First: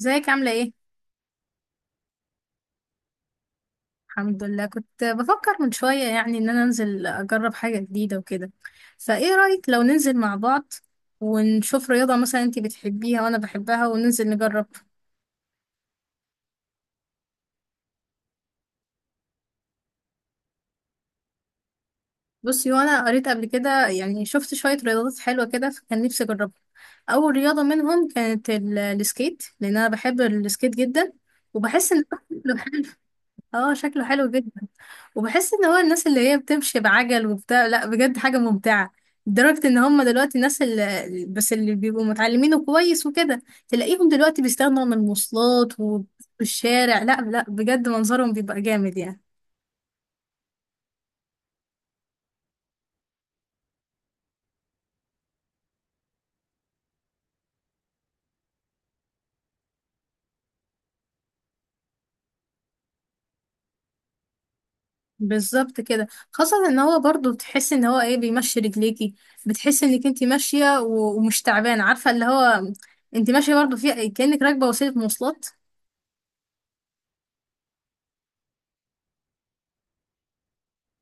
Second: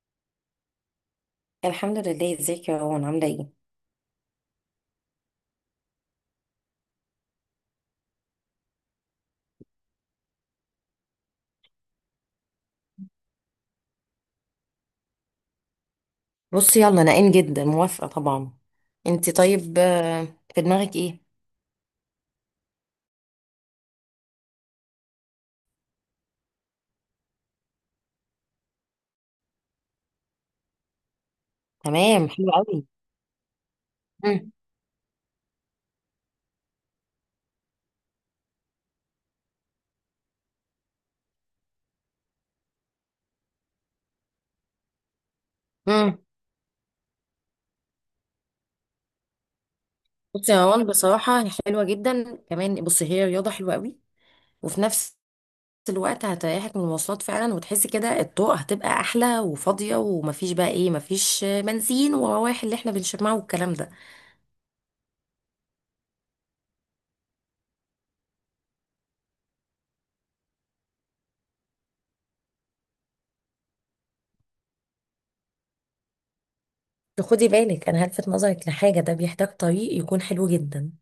ازيك؟ عاملة ايه؟ الحمد لله، ازيك يا روان؟ عاملة ايه؟ الحمد لله. كنت بفكر من شوية ان انا انزل اجرب حاجة جديدة وكده، فايه رأيك لو ننزل مع بعض ونشوف رياضة؟ مثلا انتي بتحبيها وانا بحبها، وننزل نجرب. بصي يلا انا جدا موافقة طبعا. انت طيب؟ في دماغك ايه؟ بصي، وانا قريت قبل كده، شفت شوية رياضات حلوة كده فكان نفسي اجربها. اول رياضة منهم كانت السكيت، لان انا بحب السكيت جدا، وبحس ان تمام، حلو قوي. اه شكله حلو مم. جدا. وبحس ان هو الناس اللي هي بتمشي بعجل وبتاع، لا بجد حاجة ممتعة، لدرجة ان هم دلوقتي الناس اللي بيبقوا متعلمينه كويس وكده، تلاقيهم دلوقتي بيستغنوا عن المواصلات مم. والشارع. لا، بجد منظرهم بيبقى جامد يعني. بصي يا روان، بصراحة هي حلوة جدا. كمان بصي هي رياضة حلوة قوي وفي نفس الوقت هتريحك من المواصلات فعلا، وتحسي كده الطرق هتبقى احلى وفاضية، ومفيش بقى ايه، مفيش بنزين ورواح اللي احنا بنشمعه والكلام ده. بالظبط كده. خاصة ان هو برضو بتحس ان هو ايه، بيمشي رجليكي. بتحس انك انت ماشية ومش تعبانة، عارفة اللي هو انت ماشية برضو في كأنك راكبة وسيلة مواصلات. خدي بالك، انا هلفت نظرك لحاجة، ده بيحتاج طريق يكون حلو جدا.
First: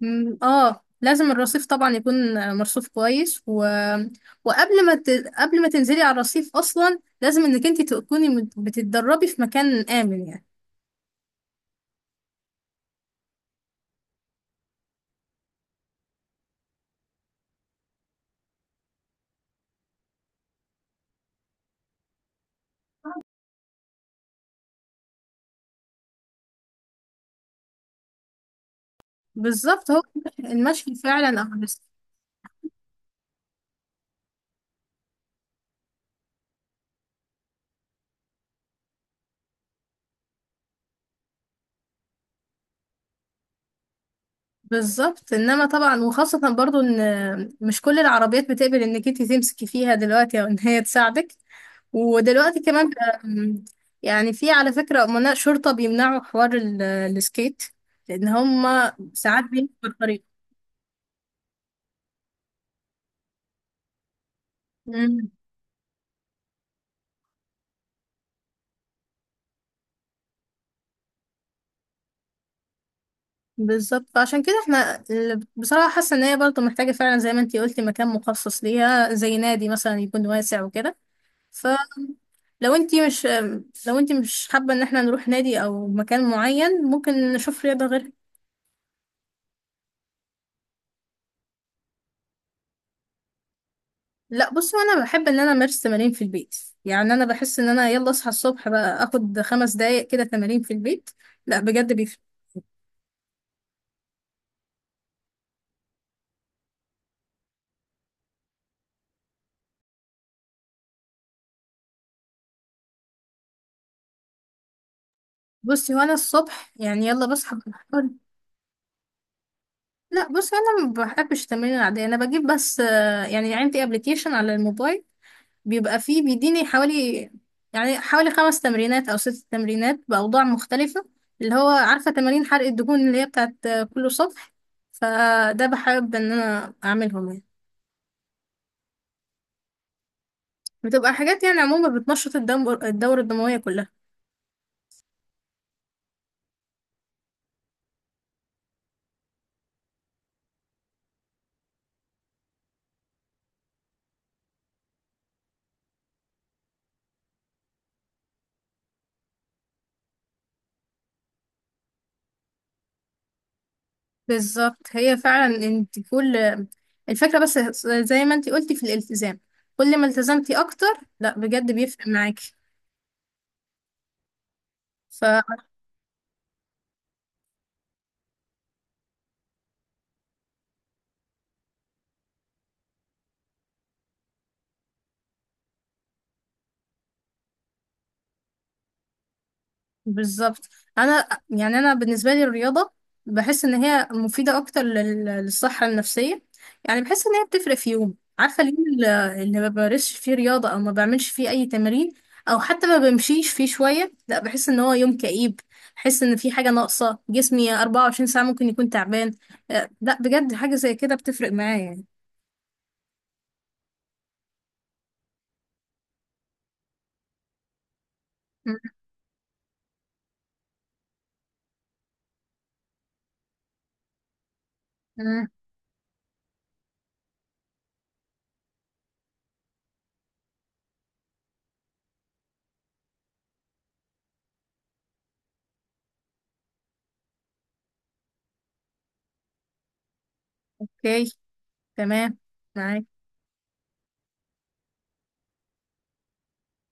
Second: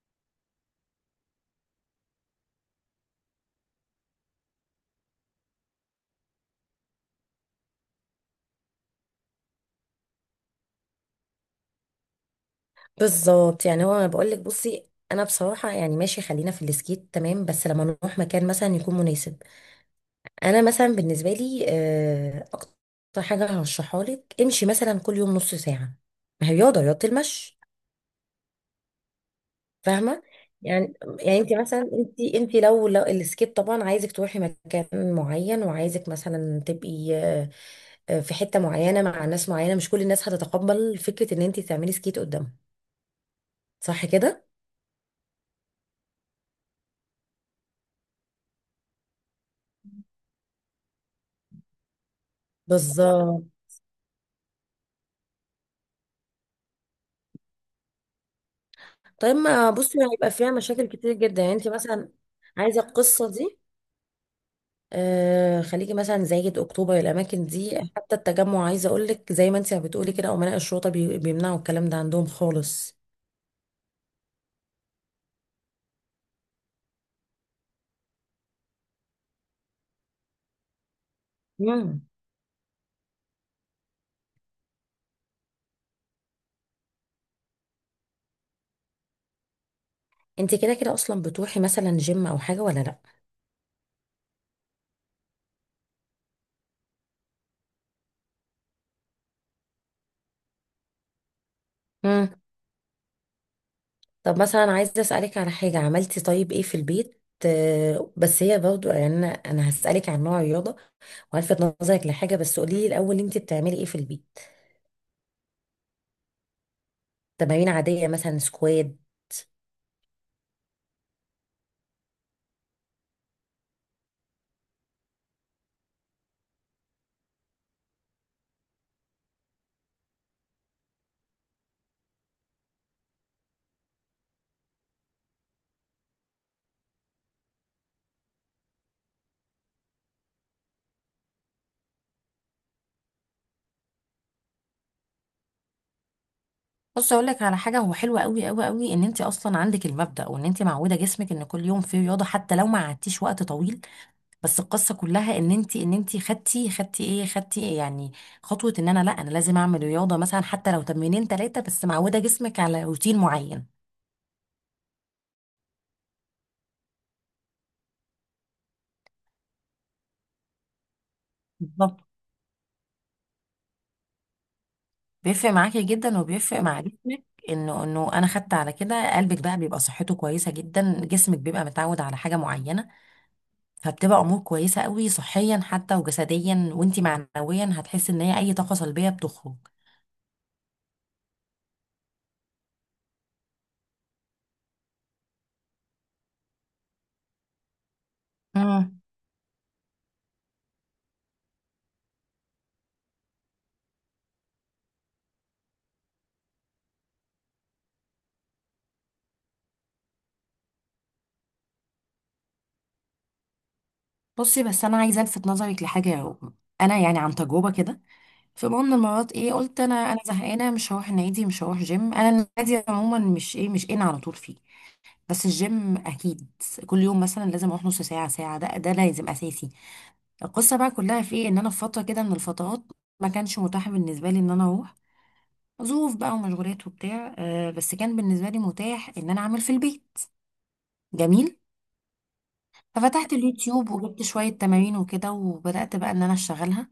مم، اه لازم الرصيف طبعا يكون مرصوف كويس وقبل ما ت... قبل ما تنزلي على الرصيف اصلا، لازم انك انت تكوني بتتدربي في مكان امن يعني. بالظبط. يعني هو انا بقول لك، بصي انا بصراحه يعني ماشي، خلينا في السكيت تمام، بس لما نروح مكان مثلا يكون مناسب. انا مثلا بالنسبه لي اكتر حاجه هرشحها لك، امشي مثلا كل يوم نص ساعه. ما هي رياضه المشي. بالظبط. هو فاهمه. المشي يعني يعني فعلا انت مثلا، أحسن. انت لو السكيت طبعا، عايزك تروحي مكان معين، وعايزك مثلا تبقي في حته معينه مع ناس معينه، مش كل الناس هتتقبل فكره ان انت تعملي سكيت قدامهم. صح كده؟ بالظبط، انما طبعا وخاصة برضو ان مش كل العربيات بتقبل انك انت تمسكي فيها دلوقتي او ان هي تساعدك. ودلوقتي كمان بقى، بالظبط. يعني في على فكرة امناء شرطة بيمنعوا حوار السكيت، لان هما طيب ساعات ما بيمشوا في بصي هيبقى فيها مشاكل كتير جدا يعني، انت مثلا عايزه القصه دي، الطريق. آه خليكي مثلا زايد، اكتوبر، الاماكن دي، حتى التجمع، عايزه اقول لك زي ما انت بتقولي كده، امناء الشرطه بيمنعوا الكلام ده عندهم خالص. بالظبط، فعشان كده احنا بصراحة حاسة ان هي برضه محتاجة فعلا زي ما انتي قلتي مكان مخصص ليها، زي نادي مثلا يكون واسع وكده. امم فلو انتي مش، لو انتي مش حابة ان احنا نروح نادي او مكان معين، ممكن نشوف رياضة غيرها. انت كده كده اصلا بتروحي مثلا جيم او حاجه، ولا لا؟ لا، بصوا انا بحب ان انا امارس تمارين في البيت. يعني انا بحس ان انا يلا اصحى الصبح بقى اخد خمس دقايق كده تمارين في البيت، لا بجد بيفرق. امم طب مثلا عايزه اسالك على حاجه، عملتي طيب ايه في البيت؟ بس هي برضو يعني انا هسالك عن نوع الرياضه والفت نظرك لحاجه، بس قولي لي الاول، انت بتعملي ايه في البيت؟ بصي وانا الصبح يعني يلا بصحى تمارين عاديه بحاول- مثلا سكوات؟ لا بصي، انا ما بحبش التمارين العادية، انا بجيب بس يعني عندي ابلكيشن على الموبايل بيبقى فيه، بيديني حوالي، يعني حوالي خمس تمرينات أو ست تمرينات بأوضاع مختلفة، اللي هو عارفة تمارين حرق الدهون اللي هي بتاعت كل سطح. فده بحب إن أنا أعملهم يعني، بتبقى حاجات يعني عموما بتنشط الدم، الدورة الدموية كلها. بص اقول لك على حاجه، هو حلو قوي قوي قوي ان انت اصلا عندك المبدا، وان انت معوده جسمك ان كل يوم فيه رياضه حتى لو ما قعدتيش وقت طويل. بس القصه كلها ان انت خدتي ايه، خدتي إيه يعني، خطوه، ان انا لا، انا لازم اعمل رياضه مثلا حتى لو تمرينين ثلاثه، بس معوده جسمك على روتين معين. بالظبط، هي فعلا انت كل الفكرة بس زي ما انت قلتي في الالتزام، كل ما التزمتي أكتر لا بجد بالظبط. بيفرق معاكي. بيفرق معاكي جدا، وبيفرق مع جسمك، انه انا خدت على كده، قلبك بقى بيبقى صحته كويسه جدا، جسمك بيبقى متعود على حاجه معينه. فبتبقى امور كويسه قوي صحيا حتى وجسديا، وانتي معنويا هتحسي ان هي اي طاقه سلبيه بتخرج. بالظبط. انا يعني انا بالنسبه لي الرياضه، بحس ان هي مفيده اكتر للصحه النفسيه. يعني بحس ان هي بتفرق في يوم، عارفه اليوم امم اللي ما بمارسش فيه رياضه او ما بعملش فيه اي تمارين او حتى ما بمشيش فيه شويه، لا بحس ان هو يوم كئيب. بحس ان في حاجه ناقصه، جسمي 24 ساعه ممكن يكون تعبان. لا بجد حاجه زي كده بتفرق معايا يعني. بصي، بس انا عايزه الفت نظرك لحاجه يا رغم. انا يعني عن تجربه كده، في م- مره من المرات ايه، قلت انا زهقانه، مش هروح النادي، مش هروح جيم. انا النادي عموما مش ان على طول فيه، بس م- الجيم اكيد كل يوم مثلا لازم اروح نص ساعه ساعه، ده لازم اساسي. القصه بقى كلها في ايه، ان انا في فتره كده من الفترات ما كانش متاح بالنسبه لي ان انا اروح، ظروف بقى ومشغولات وبتاع، بس كان بالنسبة لي متاح ان انا اعمل في البيت. اوكي، جميل. تمام، معاك. ففتحت اليوتيوب وجبت شوية تمارين وكده، وبدأت بقى ان انا اشتغلها.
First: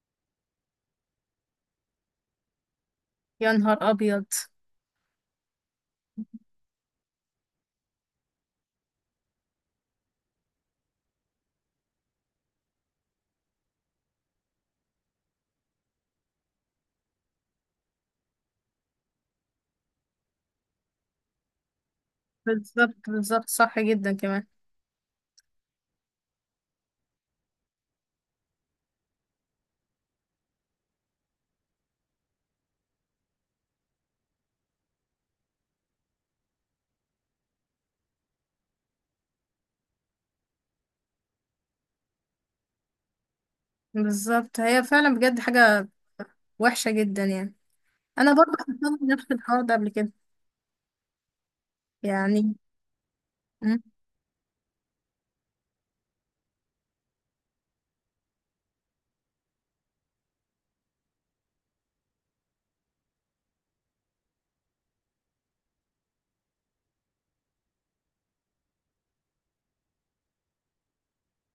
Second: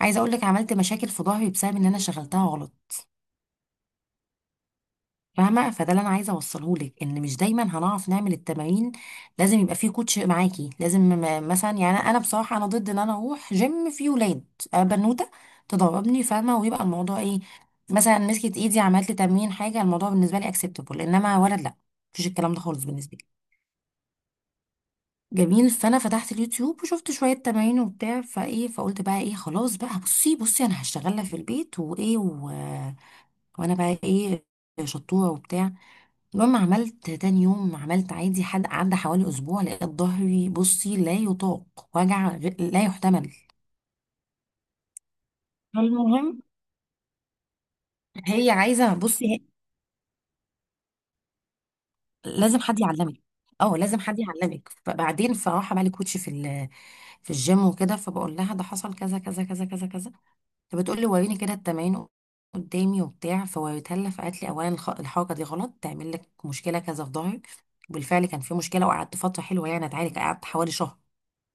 عايزة اقولك عملت مشاكل في ظهري بسبب ان انا شغلتها غلط. يا نهار ابيض! فاهمه؟ فده اللي انا عايزه اوصله لك، ان مش دايما هنعرف نعمل التمارين، لازم يبقى فيه كوتش معاكي لازم. مثلا يعني انا بصراحه انا ضد ان انا اروح جيم فيه ولاد. أنا بنوته تدربني، فاهمه؟ ويبقى الموضوع ايه، مثلا مسكت ايدي عملت لي تمرين حاجه، الموضوع بالنسبه لي اكسبتابل. انما ولد لا، مفيش الكلام ده خالص بالظبط، بالنسبه لي. بالظبط، صح جدا كمان. جميل. فانا فتحت اليوتيوب وشفت شويه تمارين وبتاع فايه، فقلت بقى ايه، خلاص بقى، بصي انا هشتغلها في البيت وايه، وانا بقى ايه، شطوره وبتاع. المهم عملت تاني يوم، عملت عادي، حد عدى حوالي اسبوع لقيت ظهري بصي لا يطاق، وجع لا يحتمل. بالظبط، هي فعلا بجد حاجة المهم وحشة جدا يعني. انا هي برضه عايزه، حصلت بصي نفس هي الحوار ده قبل كده يعني. لازم حد يعلمك، اه مم. لازم حد يعلمك. فبعدين فراح عمل لي كوتش في في الجيم وكده، فبقول لها ده حصل كذا كذا كذا كذا كذا، فبتقول لي وريني كده التمارين قدامي وبتاع، فوريتها لها فقالت لي: اولا الحركه دي غلط، تعمل لك مشكله كذا في ظهرك. بالفعل كان في مشكله، وقعدت فتره حلوه يعني اتعالج، قعدت حوالي شهر،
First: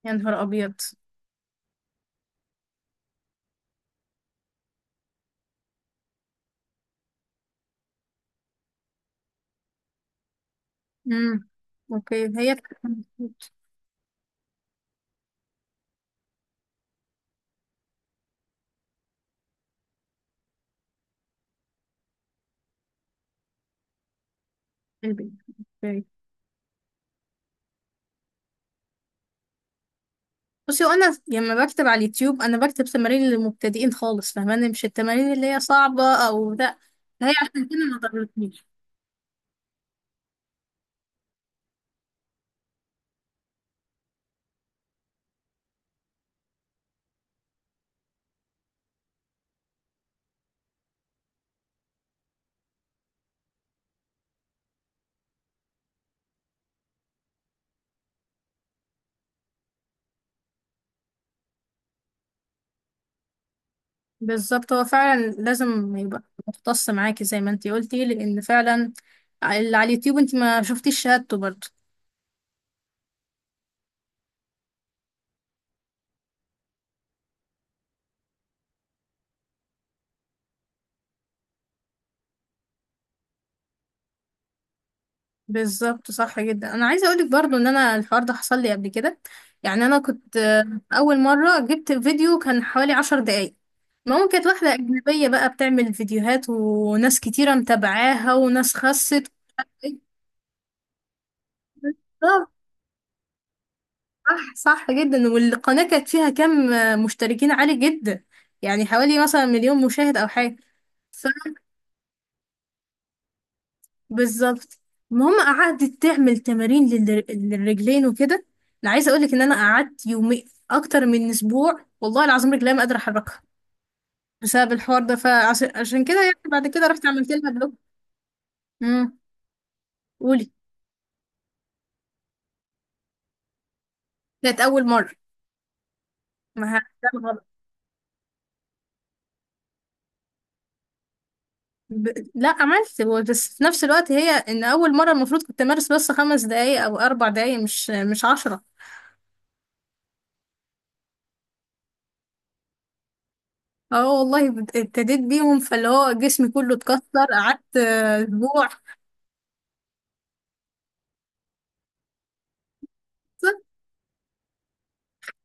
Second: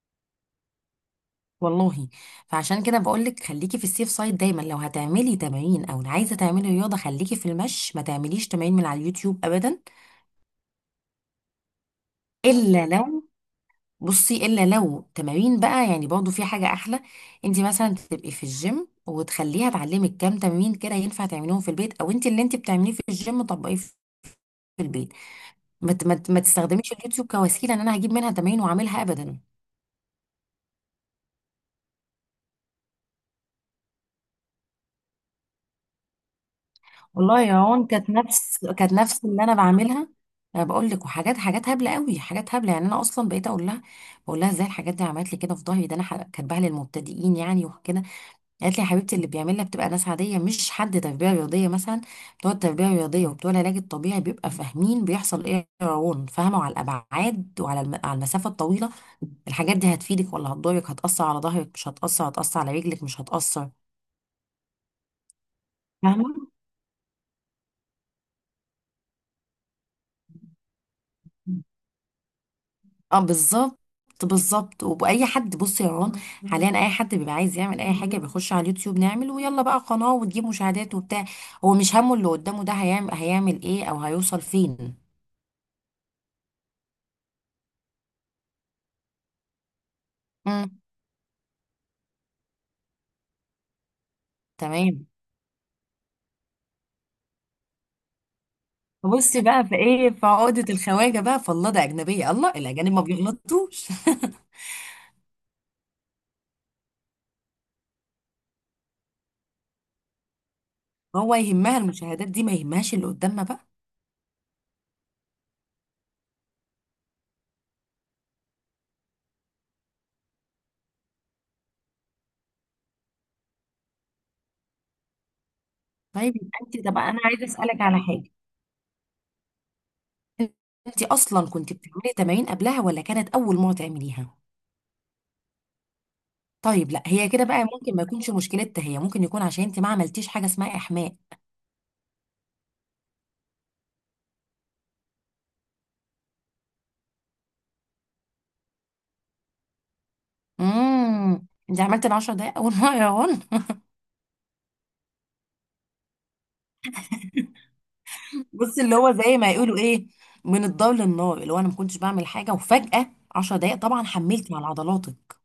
يا نهار ابيض. والله. فعشان كده بقول لك خليكي في السيف سايد دايما، لو هتعملي تمارين او عايزه تعملي رياضه خليكي في المشي، ما تعمليش تمارين من على اليوتيوب ابدا. امم. اوكي. هي الا لو، بصي الا لو تمارين بقى يعني، برضه في حاجه احلى، انت مثلا تبقي في الجيم وتخليها تعلمك كام تمرين كده ينفع تعمليهم في البيت، او انت اللي انت بتعمليه في الجيم طبقيه في البيت. البيت. اوكي. ما تستخدميش اليوتيوب كوسيله ان انا هجيب منها تمارين واعملها ابدا. بصي، وانا لما بكتب على اليوتيوب انا بكتب تمارين للمبتدئين خالص، فاهماني، مش التمارين اللي هي صعبة او ده. هي والله يا عشان كده هون، ما كانت ضربتنيش. نفس كانت نفس اللي انا بعملها. انا بقول لك، وحاجات، حاجات هبله قوي، حاجات هبله يعني. انا اصلا بقيت اقول لها، بقول لها ازاي الحاجات دي عملت لي كده في ظهري ده، انا كاتباها للمبتدئين يعني وكده. قالت لي: يا حبيبتي، اللي بيعملها بتبقى ناس عاديه، مش حد تربيه رياضيه مثلا. بتوع التربيه الرياضيه وبتوع العلاج الطبيعي بيبقى فاهمين بيحصل ايه. روان، فاهمه، على الابعاد وعلى على المسافه الطويله الحاجات دي هتفيدك ولا هتضرك، هتاثر على ظهرك مش هتاثر، هتاثر على رجلك مش هتاثر. بالظبط، هو فعلا لازم يبقى فاهمه؟ مختص معاكي زي ما انتي قلتي، لان فعلا اللي على اليوتيوب انتي ما شفتيش شهادته برضه. اه بالظبط. بالظبط، وبأي حد. بصي يا رون، حاليا اي حد بيبقى عايز يعمل اي حاجه بيخش على اليوتيوب، نعمل ويلا بقى قناه وتجيب مشاهدات وبتاع، هو مش همه اللي قدامه ده هيعمل ايه او هيوصل فين. بالظبط، صح جدا. انا عايزه اقولك برضو ان انا الحوار ده حصل لي قبل كده يعني. انا كنت امم، اول مره جبت فيديو كان حوالي عشر دقايق. المهم كانت واحده تمام. اجنبيه بقى بتعمل فيديوهات وناس كتيره متابعاها وناس خست. بصي بقى في ايه، في عقدة الخواجة بقى، فالله، ده أجنبية، الله، بالظبط، الأجانب ما بيغلطوش. صح، صح جدا. والقناه كانت فيها كم مشتركين عالي جدا، يعني حوالي مثلا مليون مشاهد او حاجه. ف، هو يهمها المشاهدات دي، ما يهمهاش اللي قدامنا بقى. بالظبط. المهم قعدت تعمل تمارين للرجلين وكده. انا عايزه اقولك ان انا قعدت يومي اكتر من اسبوع والله العظيم رجلي ما قادره احركها بسبب الحوار ده، فعشان كده طيب يعني يبقى بعد كده انت، طب رحت انا عملت عايزة لها بلوك. أسألك على حاجة، امم. قولي. انت اصلا كنت بتعملي تمارين قبلها ولا كانت اول مرة تعمليها؟ كانت اول مره. ما ه- طيب لا، ده هي كده غلط. بقى ممكن ما يكونش مشكلتها، هي ممكن يكون عشان انت ما عملتيش حاجة اسمها احماء. ب... لا، عملت، هو بس في نفس الوقت هي ان اول مره المفروض كنت امارس بس خمس دقايق او اربع دقايق، مش عشرة. انت عملت ال 10 دقايق اول مرة يا هون؟ اه والله، ابتديت بيهم، فاللي هو جسمي كله اتكسر. قعدت اسبوع. بصي اللي هو زي ما يقولوا ايه، من الضل للنار، اللي هو انا ما كنتش بعمل حاجة وفجأة 10 دقايق، طبعا حملتي على عضلاتك.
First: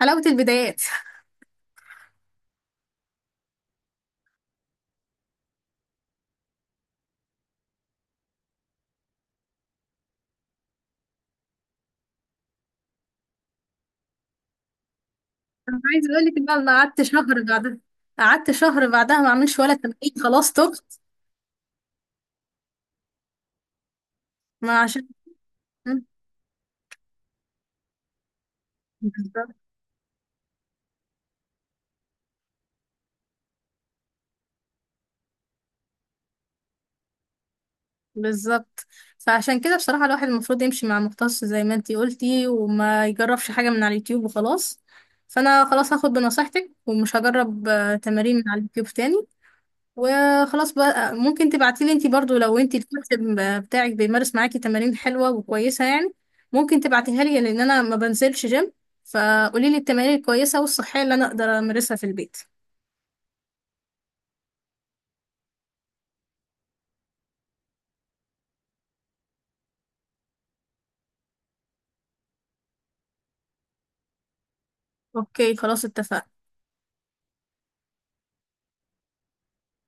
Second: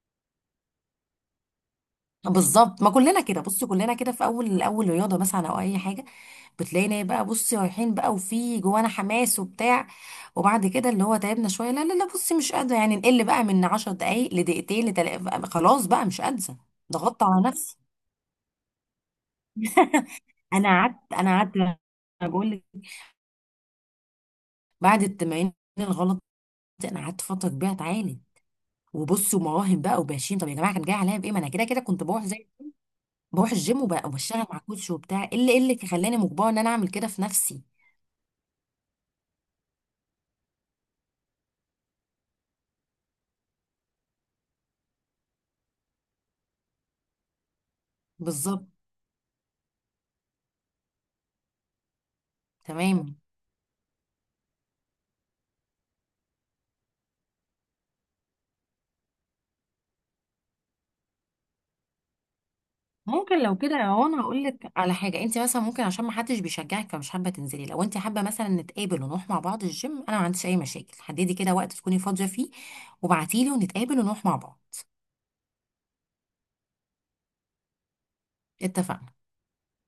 حلاوه البدايات. بالظبط، ما كلنا كده. بصي كلنا كده في اول رياضه مثلا او اي حاجه، بتلاقينا إيه بقى، بصي رايحين بقى وفي جوانا حماس وبتاع، وبعد كده اللي هو تعبنا شويه، لا لا لا، بصي مش قادره يعني، نقل بقى من 10 دقائق لدقيقتين انا خلاص بقى عايزه مش اقول لك بقى، قادره، انا قعدت ضغطت شهر على نفسي. بعدها، قعدت شهر بعدها ما اعملش ولا تمرين، خلاص انا تبت. قعدت انا قعدت بقول لك، ما بعد عشان. التمارين الغلط دي، انا قعدت فتره كبيره اتعالج، وبصي، بالظبط، ومراهم بقى وباشين، طب يا جماعه كان جاي عليا بايه، ما انا كده كده كنت بروح، زي بروح الجيم، وبشتغل مع كوتش وبتاع، ايه اللي إيه اللي خلاني مجبره ان انا اعمل كده في نفسي. بالظبط. فعشان كده بصراحه الواحد المفروض يمشي مع مختص زي ما انتي قلتي، وما يجربش حاجه من على اليوتيوب وخلاص. فانا خلاص هاخد بنصيحتك ومش هجرب تمارين من على بالظبط. اليوتيوب تاني. وخلاص بقى، ممكن تبعتيلي انتي برضو لو انتي الكوتش تمام، بتاعك بيمارس معاكي تمارين حلوة وكويسة يعني، ممكن تبعتيها لي لان انا ما بنزلش جيم، فقولي لي التمارين الكويسة والصحية اللي انا اقدر امارسها في البيت. ممكن لو كده يا انا هقول لك على حاجه، انت مثلا ممكن عشان ما حدش بيشجعك فمش حابه تنزلي، لو انت حابه مثلا نتقابل ونروح مع بعض الجيم، انا ما عنديش اي مشاكل، حددي كده وقت تكوني فاضيه فيه وابعتيلي ونتقابل ونروح مع بعض. اوكي، خلاص اتفقنا. اتفقنا.